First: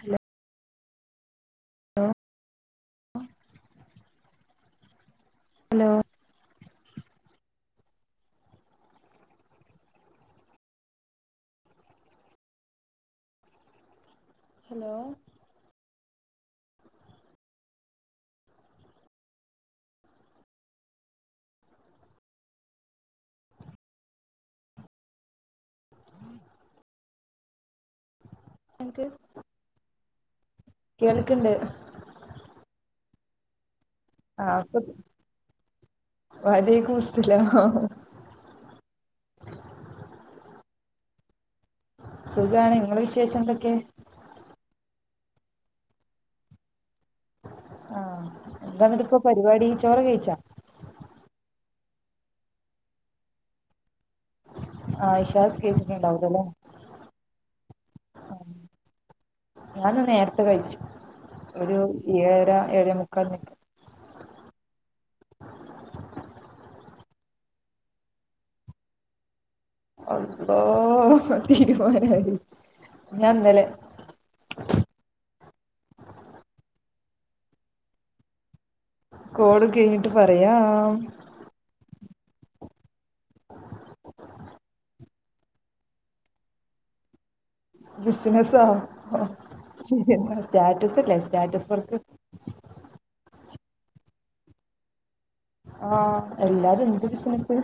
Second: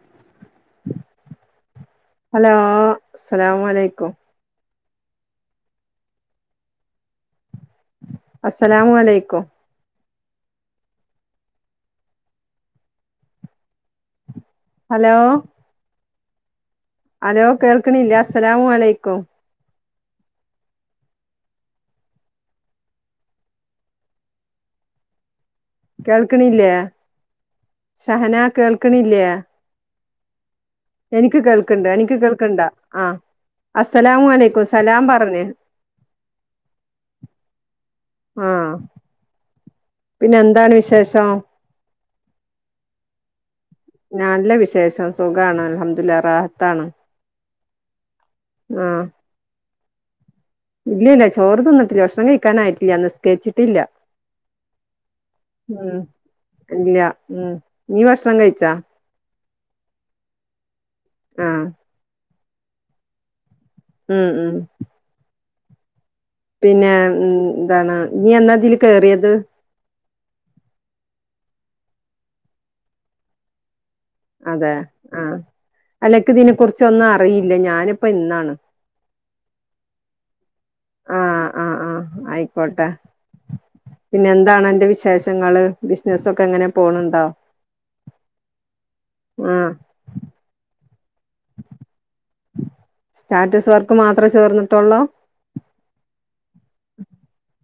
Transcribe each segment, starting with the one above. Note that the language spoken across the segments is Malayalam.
ഹലോ ഹലോ അസ്സലാമു അലൈക്കും ഹലോ അസ്സലാമു അലൈക്കും ഹലോ ഹലോ കേൾക്കണില്ല അസ്സലാമു അലൈക്കും കേൾക്ക്ണില്ലേ ഷഹന കേൾക്ക്ണില്ലേ എനിക്ക് കേൾക്ക്ണ്ട് എനിക്ക് കേൾക്ക്ണ്ടാ ആ അസ്സലാമു അലൈക്കും സലാം പറഞ്ഞ് വഅലൈക്കും മുസ്സലം ആ പിന്നെ എന്താണ് വിശേഷം സുഖാണ് ഇങ്ങളെ വിശേഷം എന്തൊക്കെ നല്ല വിശേഷം സുഖാണ് അല്ഹെംദുലില്ലാഹ് റാഹതാണ് ആ എന്താന്നിട്ട് ഇപ്പോ പരിപാടി ചോറ് കഴിച്ചാ ഇല്ലല്ല ചോറ് തിന്നിട്ടില്ല ഭക്ഷണം കഴിക്കാനായിട്ടില്ല നിസ്കരിച്ചിട്ടില്ല ആ ഉം ഇല്ല നീ ഭക്ഷണം കഴിച്ചാ ഞാനിന്ന് നേരത്തെ കഴിച്ചു ആ ഒരു ഏഴര ഏയെ മുക്കാൽനൊക്കെ ഉം ഉം പിന്നെ ഉം എന്താണ് നീ എന്നാതിൽ കേറിയത് അല്ലോഹ് തീരുമാനമായി ഞാൻ ഇന്നലെ അതെ ആ അല്ലക്ക് ഇതിനെ കുറിച്ച് ഒന്നും അറിയില്ല ഞാനിപ്പോ ഇന്നാണ് കോൾ കഴിഞ്ഞിട്ട് പറയാ ആ ആ ആ ആയിക്കോട്ടെ പിന്നെ എന്താണ് അന്റെ വിശേഷങ്ങള് ബിസിനസ്സ് ഒക്കെ എങ്ങനെ പോണ് ണ്ടോ ബിസിനസ്സോ ആഹ് ല്ലേ സ്റ്റാറ്റസ് വർക്ക് സ്റ്റാറ്റസ് വർക്ക് മാത്രമേ ചേർന്നിട്ടുള്ളോ ആ അല്ലാതെ എന്ത് ബിസിനസ്.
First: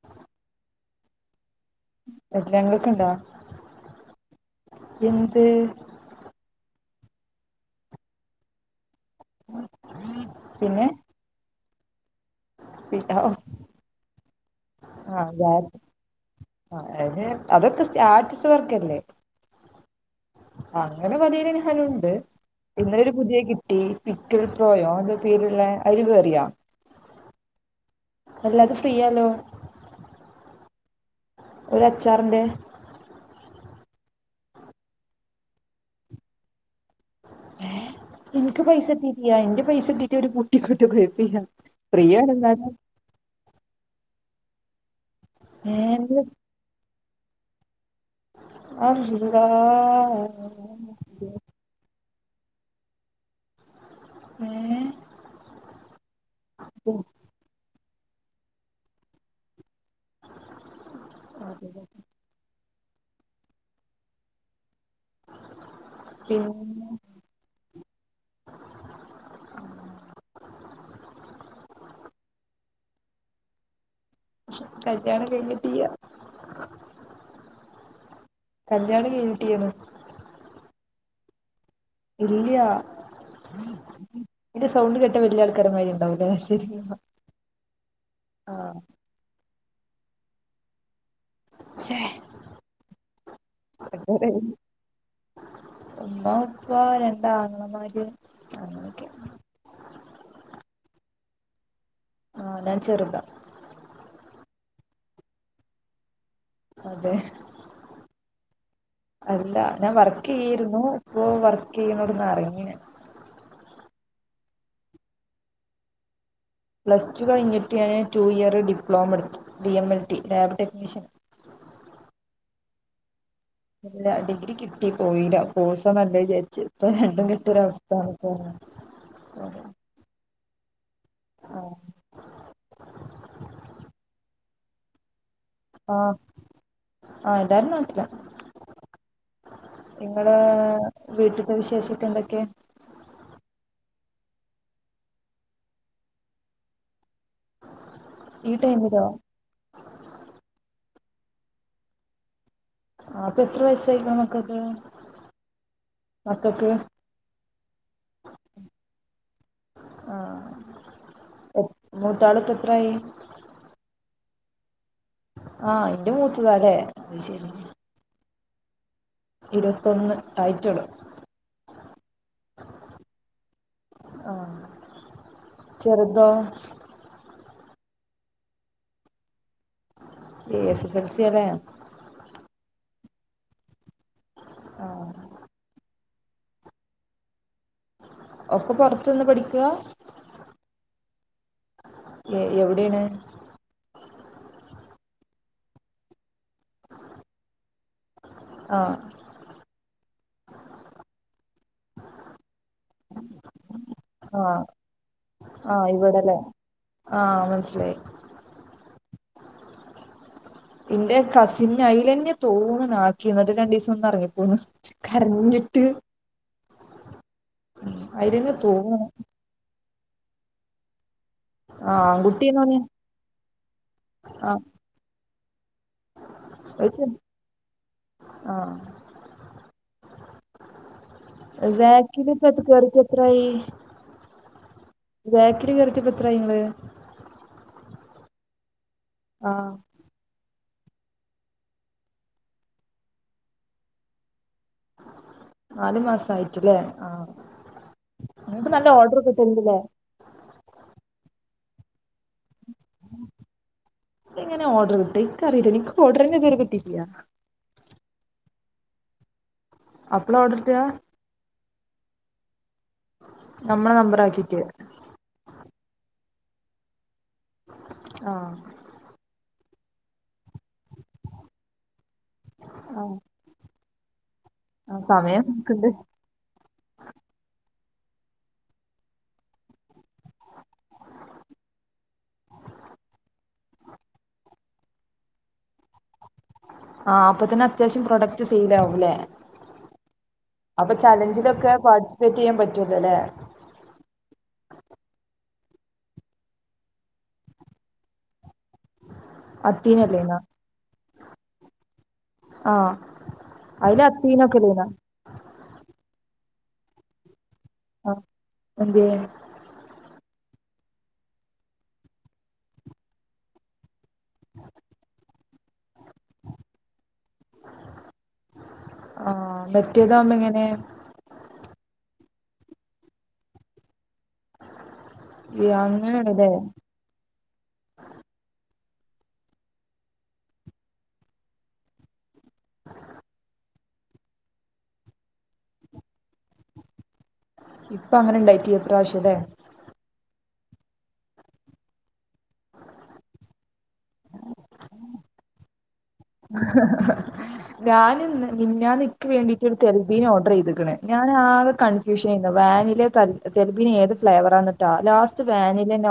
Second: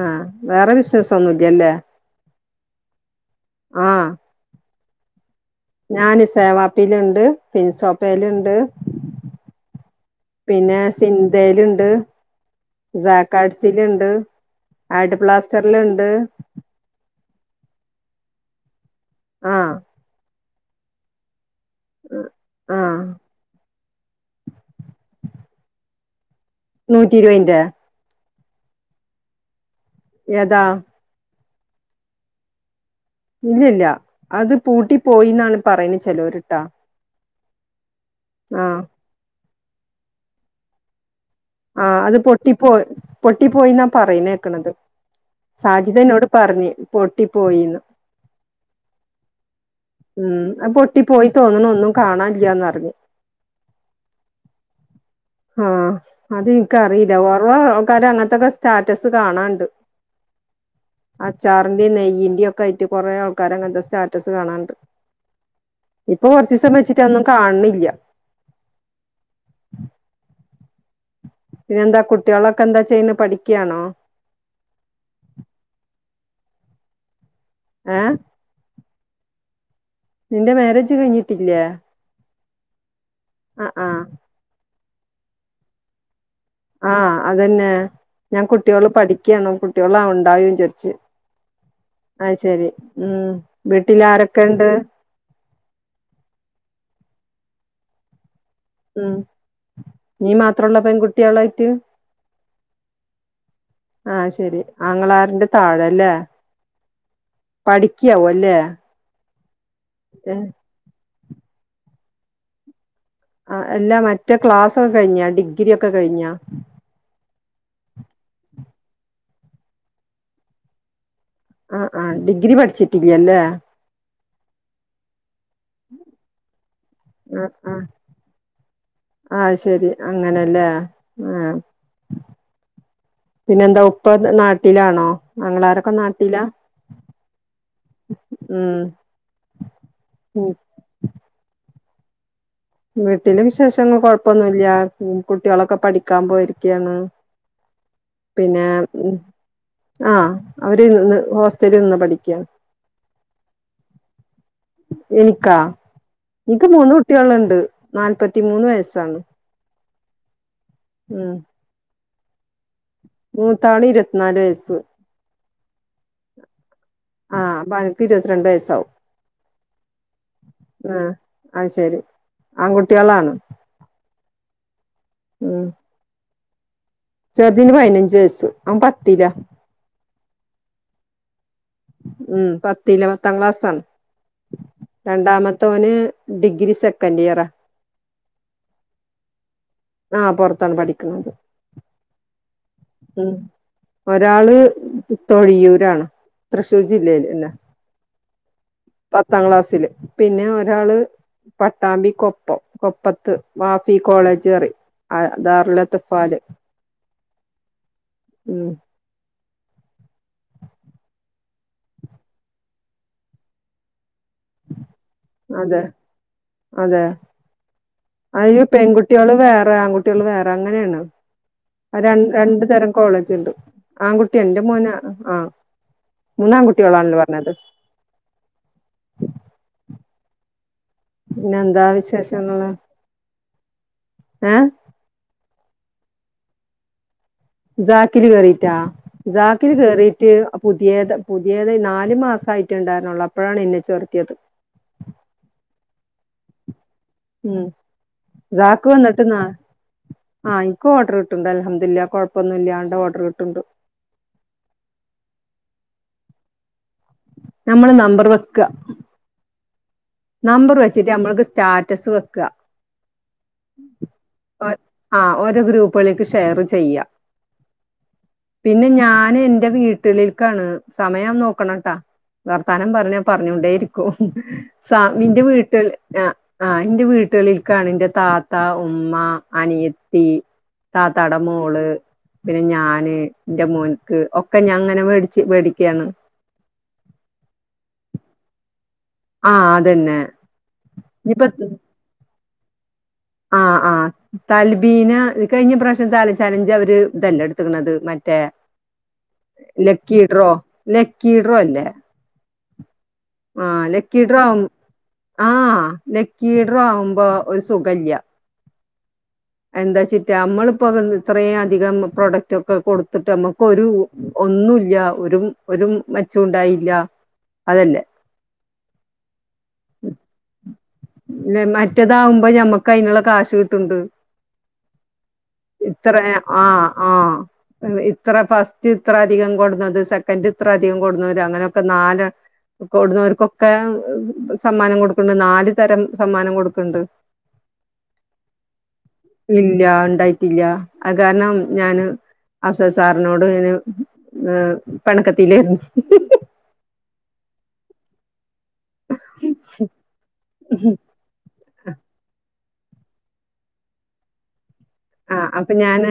ആ വേറെ ബിസിനസ്സ് ഒന്നുല്ലല്ലേ ഇല്ല്യ ങ്ങൾക്ക് ണ്ടോ ആഹ് ഞാന് സേവാപ്പയിലുണ്ട് ഫിൻസോപ്പയിലുണ്ട് പിന്നെ സിന്തയിലുണ്ട് സക്കാഡ്‌സിൽണ്ട് ആ അതൊക്കെ സ്റ്റാറ്റസ് വർക്കല്ലേ ആ അങ്ങനെ പത്തീൽ ഞാനുണ്ട് ആഹ് ഇന്നൊരു പുതിയ കി ദി പിക്കൽ പ്രോയോ അങ്ങനെ പേരുള്ള അയ്ൽ കേറിയോ നൂറ്റി ഇരുപതിന്റെ അല്ല അത് ഫ്രീയല്ലോ യതാ ഒര് അച്ചാറിന്റെ ഇല്ലല്ല അത് പൂട്ടി പോയിന്നാണ് പറയുന്നത് ചെലോര്ട്ട ഇന്ക്ക് പൈസ കിട്ടിട്ടില്ല എന്റെ പൈസ കിട്ടീട്ട് ഒരു [unintelligible] ആ അത് പൊട്ടിപ്പോയി പൊട്ടി പോയിന്നാ പറയുന്നേക്കണത് ഏഹ് സാജിദന്നോട് പറഞ്ഞ് പൊട്ടി പോയിന്ന് ആഹ് [unintelligible] ഉം അത് പൊട്ടി പോയി തോന്നുണു ഒന്നും കാണാല്ലന്നറിഞ്ഞ് ഏഹ് ആഹ് അത് ഇൻക്കറീല [unintelligible] ക്കാര അങ്ങൻതൊക്കെ സ്റ്റാറ്റസ് കാണാണ്ട് അച്ചാറിന്റി നെയ്യന്റി ഒ ക്കായ്റ്റ് കൊറേ ആൾക്കാരെ അങ്ങൻത്തെ സ്റ്റാറ്റസ് കാണാണ്ട് ഇപ്പൊ പിന്നെ കൊർചീസം വെച്ചിട്ട് അതൊന്നും കാൺനില്ല്യ പിന്നെ എന്താ കുട്ട്യാളൊക്കെ എന്താ ചെയ്യ്ണ് പഠിക്കാണോ കല്ല്യാണം കൈഞ്ഞിട്ടിയ്യ ഏഹ് കല്ല്യാണം കൈഞ്ഞിട്ടിയാന്നു നിന്റെ മാരേജ് കഴിഞ്ഞിട്ടില്ല്യേ ഇല്ല്യ ആഹ് ഇന്റെ സൗണ്ട് കേട്ടാ വല്ല്യ ആൾക്കാരമാരി ഉണ്ടാവൂലേ ശരി ആഹ് അതന്നെ ഞാൻ ആഹ് കുട്ടികള് പഠിക്ക്യാണോ കുട്ടികൾ ഉണ്ടാവോ ജാരിച്ച് ശേ അയ്ശരി ഉം വീട്ടില് ആരൊക്കെണ്ട് ഉമ്മ ഉപ്പ രണ്ടാങ്ങളമാര് അങ്ങനെയൊക്കെ ഉം നീ മാത്രമുള്ള പെൺകുട്ടികളായിട്ട് ആ ഞാൻ ചെറുതാ ആഹ് ശരി ആങ്ങളാരന്റെ താഴല്ലേ അതെ പഠിക്കയാവുഅല്ലേ അല്ല ഞാൻ വർക്ക് ചെയ്യയിരുന്നു ഇപ്പൊ വർക്ക് ചെയ്യുന്നോട്ന്ന് ഇറങ്ങി ഞാൻ ആ അല്ല മറ്റേ ക്ലാസക്കെ കഴിഞ്ഞാ ഡിഗ്ര ഒക്കെ കഴിഞ്ഞ പ്ലസ് ടു കഴിഞ്ഞിട്ട് ഞാൻ ടു ഇയർ ഡിപ്ലോമ എടുത്തു D ML T lab technician ആ ആ ഡിഗ്രി പഠിച്ചിട്ടില്ലല്ലേ ഇല്ല ഡിഗ്രി കിട്ടി പോയില്ല കോഴസ് നല്ല വിചാരിച്ചു ഇപ്പൊ രണ്ടും കെട്ടൊരവസ്ഥാണ് പോണേ ആ ശരി അങ്ങനല്ലേ ആ ആഹ് പിന്നെന്താ ഉപ്പ നാട്ടിലാണോ ആ ങ്ങളാരൊക്കെ നാട്ടിലാ ആ എല്ലാരും നാട്ടിലാ ഉം നിങ്ങടെ ഉം. വീട്ടിത്തെ വിശേഷക്കെ എന്തൊക്കെയ വീട്ടില് വിശേഷങ്ങൾ കൊഴപ്പൊന്നുമല്ല കുട്ടികളൊക്കെ പഠിക്കാൻ പോയിരിക്കയാണ് ഈ പിന്നെ ടൈമിലോ ആ അവ ര് നിന്ന് ഹോസ്റ്റലിൽ നിന്ന് പഠിക്കാ ആ അപ്പൊ എത്ര വയസായിക്കാണും മക്കക്ക് എനിക്കാ എനിക്ക് മക്കക്ക് മൂന്ന് കുട്ടികളുണ്ട് നാല്പത്തിമൂന്ന് വയസ്സാണ് ആ ഉം മൂത്താള്പ്പം എത്രായി മൂത്താള് ഇരുപത്ത്നാല് വയസ്സ് ആ ഇന്റെ മൂത്തതാ അല്ലെ അഅ് ശരി പന്ത്രണ്ട് വയസ്സാവും ഇരുപത്തൊന്ന് ആയിട്ടൊള്ളു ആ അത് ശരി ആൺകുട്ടികളാണ് ആ ചെറുതോ ന് പതിനഞ്ച് വയസ്സ് അവൻ പത്തിലാ എസ് എസൽസിയാല്ലേ ഉം പത്തില്ല പത്താം ക്ലാസ്സണ് ആ രണ്ടാമത്തോന് ഡിഗ്രി സെക്കൻഡ് ഇയറാ ഒപ്പ പുറത്ത് നിന്ന് പഠി ആ പുറത്താണ് പഠിക്കണത് ഔടിയാണ് ഒരാള് തൊഴിയൂരാണ് തൃശ്ശൂർ ജില്ലേൽ ന്നെ ആ പത്താം ക്ലാസില് പിന്നെ ഒരാള് പട്ടാമ്പി കൊ പ്പം കൊപ്പത്ത് മാഫി ആ കോളേജ് പറിം ആ ആ ദാറുൽ ഇവിടെല്ലേ അത്ഫാല് ആ മനസിലായി ഇന്റെ കസിനെ അയിലന്നെ തോന്നുണ് ആക്കിയെ എന്നിട്ട് രണ്ടു ദിവസം ഒന്ന് ഇറങ്ങിപ്പോന്ന് അതെ അതെ അയിലെന്നെ അതില് തോന്നണ് പെൺകുട്ടികള് വേറെ ആൺകുട്ടികൾ വേറെ അങ്ങനെയാണ് ആ ര രണ്ടു ആൺകുട്ടിന്നോന് തരം കോളേജ് ഉണ്ട് ആൺകുട്ടിയാണ് ആ ഇന്റെ മോന് ആ വെച്ച് മൂന്നാംകുട്ടികളാണല്ലോ പറഞ്ഞത് ആ പിന്നെ എന്താ ജാക്കിൽ ഇപ്പം വിശേഷങ്ങള് കേറിട്ട് എത്രയായി ഏ ക്കിൽ കേറിയിട്ട് എത്രായിങ്ങള് ജാക്കില് കേറിട്ടോ ആ ജാക്കില് കേറീട്ട് പുതിയത് പുതിയത് നാല് മാസയിട്ടുണ്ടായിരുന്നുള്ളൂ അപ്പോഴാണ് ഇന്നെ ചേർത്തിയത് നാലു മാസയിട്ട്ല്ലേ ഉം സാക്ക് വന്നിട്ട്ന്നാ കിട്ടലിണ്ടല്ലേ ആഹ് ഇനിക്കും ഓർഡർ ഉണ്ട് അൽഹംദുലില്ലാഹ് കുഴപ്പ എങ്ങനെ ഓർഡർ കിട്ട എനിിക്ക അറിയില്ല എനിക്ക് ഓർഡർന്റെ പേരെ പറ്റിട്ടയാ നമ്മള് നമ്പർ വെക്കുക അപ്പളാ നമ്പർ കിട്ടാ വെച്ചിട്ട് നമ്മക്ക് സ്റ്റാറ്റസ് വെക്കുക നമ്മളെ ആക്കീട്ട് ആ രോ ഗ്രൂപ്പക്ക് ഷെയർ ചെയ്യ ആ പിന്നെ ഞൻ എന്റെ വീട്ടിൽിൽ ാണ് സമയം നോക്കണംട്ടാ വർത്താനം ആ പറഞ്ഞ പറഞ്ഞൊണ്ടേരിക്കും ആ സാിന്റെ സമയം വീട്ടിൽ നോക്ക്ണ്ട് ആ ആ എന്റെ വീട്ടുകളിൽ കണിന്റെ താത്ത ഉമ്മ അനിയത്തി താത്തട മോള് പിന്നെ ഞാന് എറെ മോൻക്ക് ഒക്കെ ഞാൻങ്ങനെ മേടിച്ച് മേടിക്കയാണ് ആഹ അപ്പൊ തന്നെ അത്യാവശ്യം പ്രൊഡക്റ്റ് സെയിൽ ആാവും ആ അതന്നെ അപ്പൊ ചലഞ്ചിലൊക്കെ പാർട്ടിസിപ്പേറ്റ് ചെയ്യാൻ പറ്റല്ല ആഹ ആഹ തൽബീന് കഴിഞ്ഞ പ്രശ്നം താലഞ് ചാലഞ്ച അവര് ഇതല്ല എടുക്കണത് മറ്റേ അത്തീനല്ലേനാ ലക്കിട്രോ ലക്കിട്രോ അല്ലേ ആഹ ആ ലക്കിടറ ആകുമ്പ ആഹ ലക്കിടറോ ആവുമ്പോ ഒരു സുുകല്യ അതയ എന്താച്ചിട്ടാ നമ്മളിപ്പോൊ ഇത്രയും അധികം പ്രൊഡക്റ്റ് ഒക്കെ കൊടുത്തിട്ട് നമ്മുക്ക്ൊരു ഒന്നുമല്ല ഒരു ഒരു മച്ചംണ്ടായില്ല അതല്ലേ പറ്റിയത ഇങ്ങനെ ഇതാവുമ്പോ മക്ക് അതിനുള്ള കാശ് കിട്ടണ്ട് ഈ ഇത്ര അങ്ങനെയാണല്ലേ ആഹ ആഹ ഇത്ര പ ഇത്ര അധികം കൊടുന്നത് സെക്കൻ് ഇത്ര അധികം കൊടുന്ന അങ്ങനെയൊക്കെ നാല് വിടുന്നവർക്കൊക്കെ സമ്മാനം കൊടുക്കണ്ട് നാല് തരം സമ്മാനം കൊടുക്കണ്ട് ഇപ്പൊ അങ്ങനെ ഉണ്ടായിട്ടീ ഇല്ല ഉണ്ടായി പില്ല അത് കാരണം ഞാന് അവസ സാറിനോട് ഇന് ആ പണക്കത്തിലൽന്ന് ഞാനന്ന് ഞാൻ നിനിക്ക് വേണ്ടീട്ട് തെൽബീൻ ഓർഡർ ചെയ്തക്കണ ഞാൻ ആകെ കൺഫ്യൂഷ ചെയ്യ വാനില തെബിന് ഏത് ഫ്ലേവറ ആ അപ്പൊ ഞാന്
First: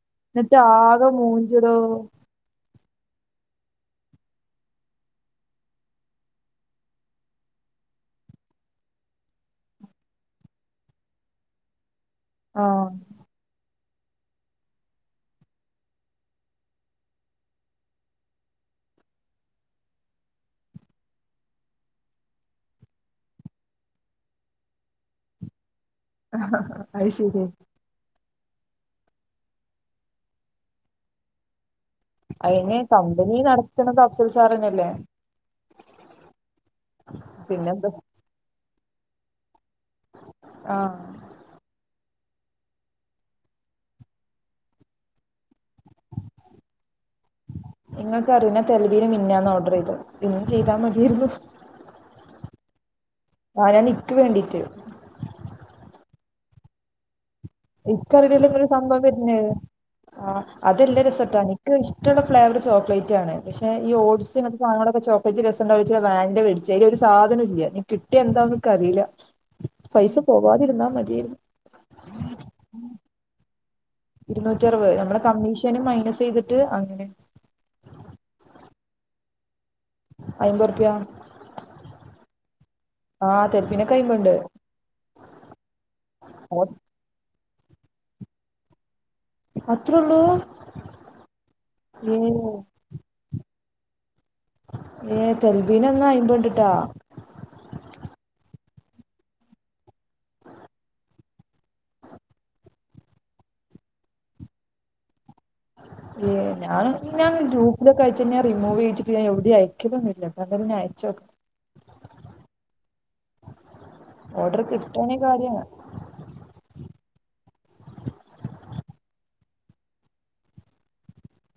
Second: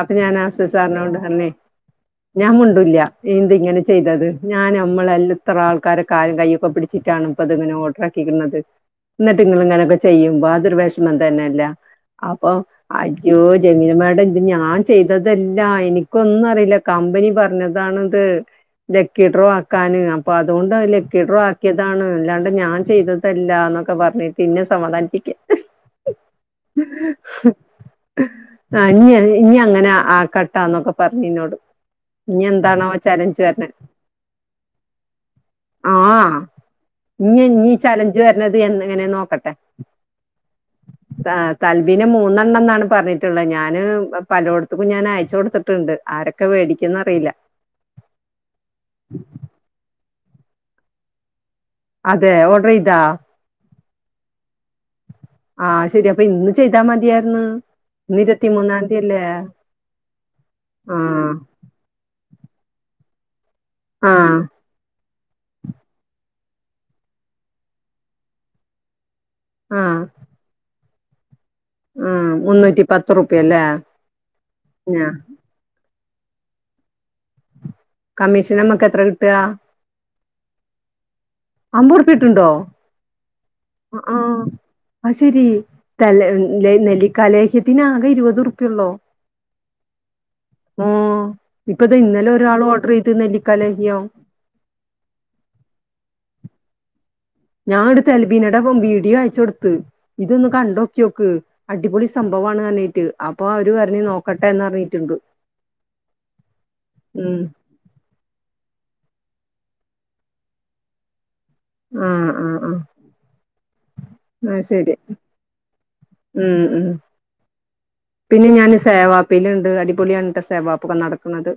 അപ്പൊ ഞാൻ എന്നിട്ട് ആശവസറിന ആകെ കൊണ്ട്ണേ മൂഞ്ചെടോ ഞാൻ ഇല്ല ന്തിങ്ങനെ ങ്ങനെ ചെയ്തത് ഞാ നമ്മള ആൾക്കാരെ കാലും കാഴൊക്കെ പിടിച്ചിട്ടാണ് പ്പതിങ്ങനൊക്കെ ഓർഡാകീണത് എന്നിട്ട്ങ്ങള് ഇങ്ങനൊക്കെ ചെയ്യുമ്പോ അതൊരു വെഷമം തന്നെയല്ല അപ്പൊ ആഹ് അ ജോ ജമീന മാേഡം ഇത് ഞാൻ ചെയ്തതല്ല എനിക്കൊന്നും അറിയില്ല കമ്പനി പറഞ്ഞതാണത് ലക്കിട്രോ ആക്കാാന് അപ്പൊ അതുകൊണ്ട് ലക്കിട്രോ ആക്കിയതാണ് അല്ലാണ്ട് ഞാൻ ചെയ്തതല്ല ന്നൊക്കെ പറഞ്ഞിട്ട് ഇന്ന സമാധാനിപ്പിക്ക ആഹ അഐ ശരിരി ആ ഇനി ഇനി അങ്ങനെ ആ കട്ടാന്നൊക്കെ പറഞ്ഞു ഇന്നോട് ഇനി അയിന് എന്താണാവോ കമ്പനി ചലഞ്ച് നടത്തണ അഫ്സൽ സാറന്നല്ലേ ആഹ് ഇനി നീ പിന്നെന്താ ചലഞ്ച് വരത് ങ്ങനെ നോക്കട്ടെ ആഹ് തലബീ നെ മൂന്ന പാണ് പറഞ്ഞിട്ടുള്ളത് ഞാന് പലോടത്തക്കും ഞാൻ അയച്ച കൊടുത് ണ്ട് ആരൊക്കെ വേടിക്കന്നറിയില്ല പിന്നും ചെയ്താ മതിയായിരുന്നു അതെ ഓട്ര ഇതാ ആ ഞാൻ നിക്ക് വേണ്ടീട്ട് ആ ശരി അപ്പ ഇന്ന് ചെയ്താ മതിയ ഇക്കറിതില്ലാ ഇങ്ങനൊരു സംഭവം വെര്ന്നേ ആ അതെല്ല ആഹ് രസത്താ നിക്ക് ഇഷ്ടള്ള ഫ്ലേവർ ചോക്ലേറ്റാണ് പക്ഷെ ഈ ഓട്സ് ആഹ് ഇങ്ങൻത്തെ സാനങ്ങളൊക്കെ ചോ [unintelligible] രസ ഇണ്ടാവുലാച്ച്‌ വാനില വേട്ച്ച് അയിൽ ഒരു സാധനും ഇല്ല ഇഞ് കിട്ടിയെ എന്താന്നും ഇക്ക് അറീലാ പൈസ പോവാതിരുന്നാ മതേയ്ന്നു ആ മുന്നൂറ്റി പത്ത്റുപ്യ ലെ ഇരുന്നൂറ്റി അറുപയ് നമ്മളെ കമ്മീഷനും മൈനസ് ചെയ്തിട്ട് അങ്ങനെ കമ്മീഷൻ അമ്മക്ക് എത്ര കിട്ടാ എയ്മ്പോർപ്യ അമ്പർപ്യ കിട്ട്ണ്ടോ തെൽബിനൊക്കെ ആ അ അയിമ്പുണ്ട് അയ് ശരി ത്തലെ ഹ് ലെ നെല്ലിക്കാ ലെ ത്തിന് ആകെ ഇരുപത്റുപ്യ ഒള്ളോ അത്രേ ഉള്ളൂ ആ ഇപ്പ ഇത് ഏ ഇന്നലെ ഒരാൾ ഓർഡർ ചെയ്ത് നെ ക്കലോഞ്ഞോ ഏ തെൽവീനന്നാ അയിമ്പെയ് ഇണ്ട് ട്ടോ ഞാങ്ങട്ട് തെൽബീനടൊപ്പം വീഡിയോ അയച്ച് കൊട്ത്ത് ഇതൊന്ന് കണ്ടോക്കിയോക്ക് അടിപൊളി സംഭ കൊറവാണ് അറ്ണീട്ട് അപ്പൊ അവര് പർഞ്ഞ് നോക്കട്ടെന്ന്ർഞ്ഞിട്ട്ണ്ട് ഏ ഞാൻ ഞാന്ന് ഗ്രൂരൂപ്പിലൊക്കെ അയച്ചെന്നെ റിമൂവ് ചെയ്ച്ചിട്ട് ഞാൻ ഒയു [unintelligible] അയ്ക്കലൊന്നുല്ലാ ഇന്നാലും പിന്നെ അയച്ചോക്കണം ആ ആ ആ ഓർഡർ കിട്ടാണേ കാര്യയാണ് ഉം ഉം പിന്നെ ഞാൻ സേവാപ്പിൽ ഇണ്ട് അടിപൊളിയാണ് ട്ടോ സേവാപ്പുക്കൊ നടക്ക്ണത്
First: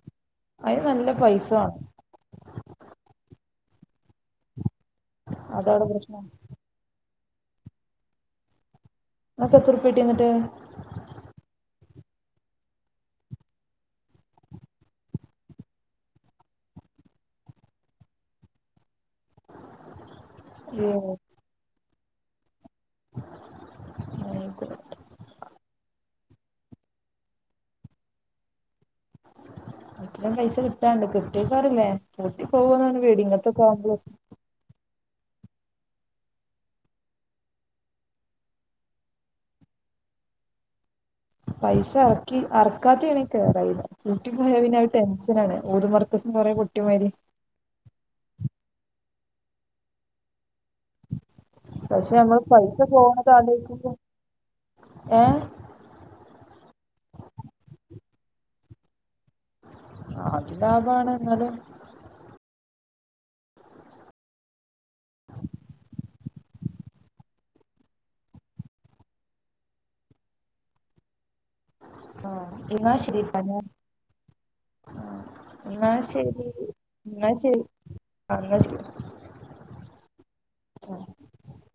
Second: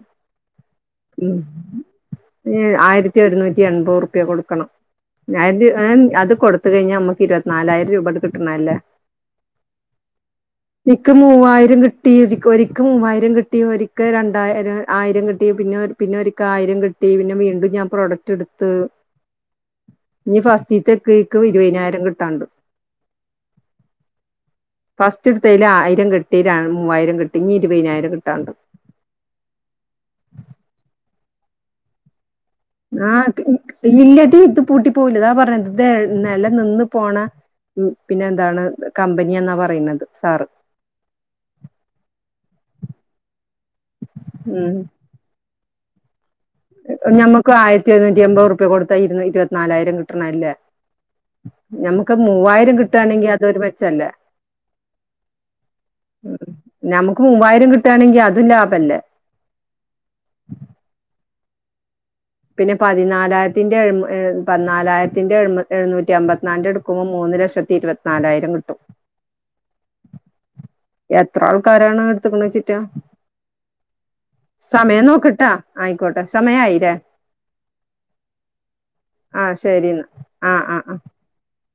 അതിന് നല്ല ഉം പൈസ വേണം ഇഞ് ആയിരത്തി ഒരുന്നൂ റ്റി എൺപത് റുപ്യ കൊട്ക്കണം [unintelligible] അതാണ് അയ് പ്രശ്നം അത് കൊട്ത്ത് കഴിഞ്ഞാൽ ഞമ്മക്ക് ഇരുവത്തിനാലായിരം രൂപട്ട് കിട്ടണെ അല്ലേ ഇങ്ങക്ക് എത്ര ഉറുപ്യട്ടി ഇന്നെട്ട് ഇക്ക് മൂവായിരം കിട്ടി രിക്കെ ഒരിക്കെ മൂവായിരം കിട്ടി ഒരിക്കെ രണ്ടായിരം ആയിരം കിട്ടി പിന്നൊരി പിന്നൊരി ക്കായിരം കിട്ടി പിന്നെ വീണ്ടും ഞാൻ പ്രൊഡക്റ്റ് ഇട്ത്ത് ഇഞ് അയ്യോ ഫസ്റ്റീത്തെക്ക് ഇക്ക് ഇരിവിനായിരം കിട്ടാണ്ട് ഫസ്റ്റ് ഇട് ത്തേൽ ആ രം കിട്ടി മൂവായിരം കിട്ടി ഇഞ് ഇര്‌വിനായിരം കിട്ടാണ്ട് അത്രേം പൈസ കിട്ടാണ്ട് കിട്ടൊയ്ക്കാരം ലെ ആ ക്ക് ക്ക് ഇല്ലെടി ഇത് പൂട്ടി പോവ്‌ലാ അതാ പറിണെ ഇത് നെല നിന്ന് പോണ ഉം പിന്നെ എന്താണ് കമ്പനിയാന്നാ പറിണെത് സാറ് പൈസ എറക്കി അറക്കാത്തെയാണെ കേറ അയിൽ പൂട്ടി പോയ പിന്നെ അയ് ടെൻഷനണ് ഓതുമർക്കസ് ഞമ്മക്കും ആയിരത്തി ഒരുന്നൂറ്റിയെമ്പത് റുപ്യ കൊട്ത്താ ഇരു ഇരുവത്തിനാലായിരം കിട്ടണെ അല്ലെ ഞമ്മക്ക് പക്ഷെ അയ് നമ്മൾ മൂവായിരം പൈസ കിട്ടാണെങ്കി പോകുന്നത് അതൊരു മെച്ച ആലോചിക്കുമ്പോൾ അല്ലെ ഏ ഉം ഞമ്മക്ക് മൂവായിരം കിട്ടാണെങ്കി അതും ലാഭ അല്ലെ ആ അത് ലാഭാണ് എന്നലും പിന്നെ പതിനാലായിരത്തിന്റെ മ് എ പതിനാലായിരത്തിന്റെ ഐമ് എഴുന്നൂറ്റി അമ്പത്തിനാൽന്റെ ഇട്ക്കുമ്പോ മൂന്ന് ല ലക്ഷത്തി ഇരുവത്തിനാലായിരം കിട്ടും എത്ര ആൾക്കാരാണ് ആ ഇട്ത്ത്ക്ക്ണെച്ച്റ്റാ എന്നാ ശരി സമയം നോക്ക്ട്ടാ എന്നാ ആയിക്കോട്ടെ ശരി സമയായി ലെ എന്നാ ശരി എന്നാ ശരി ആ ശരി ന്നാ ആ ആ ആ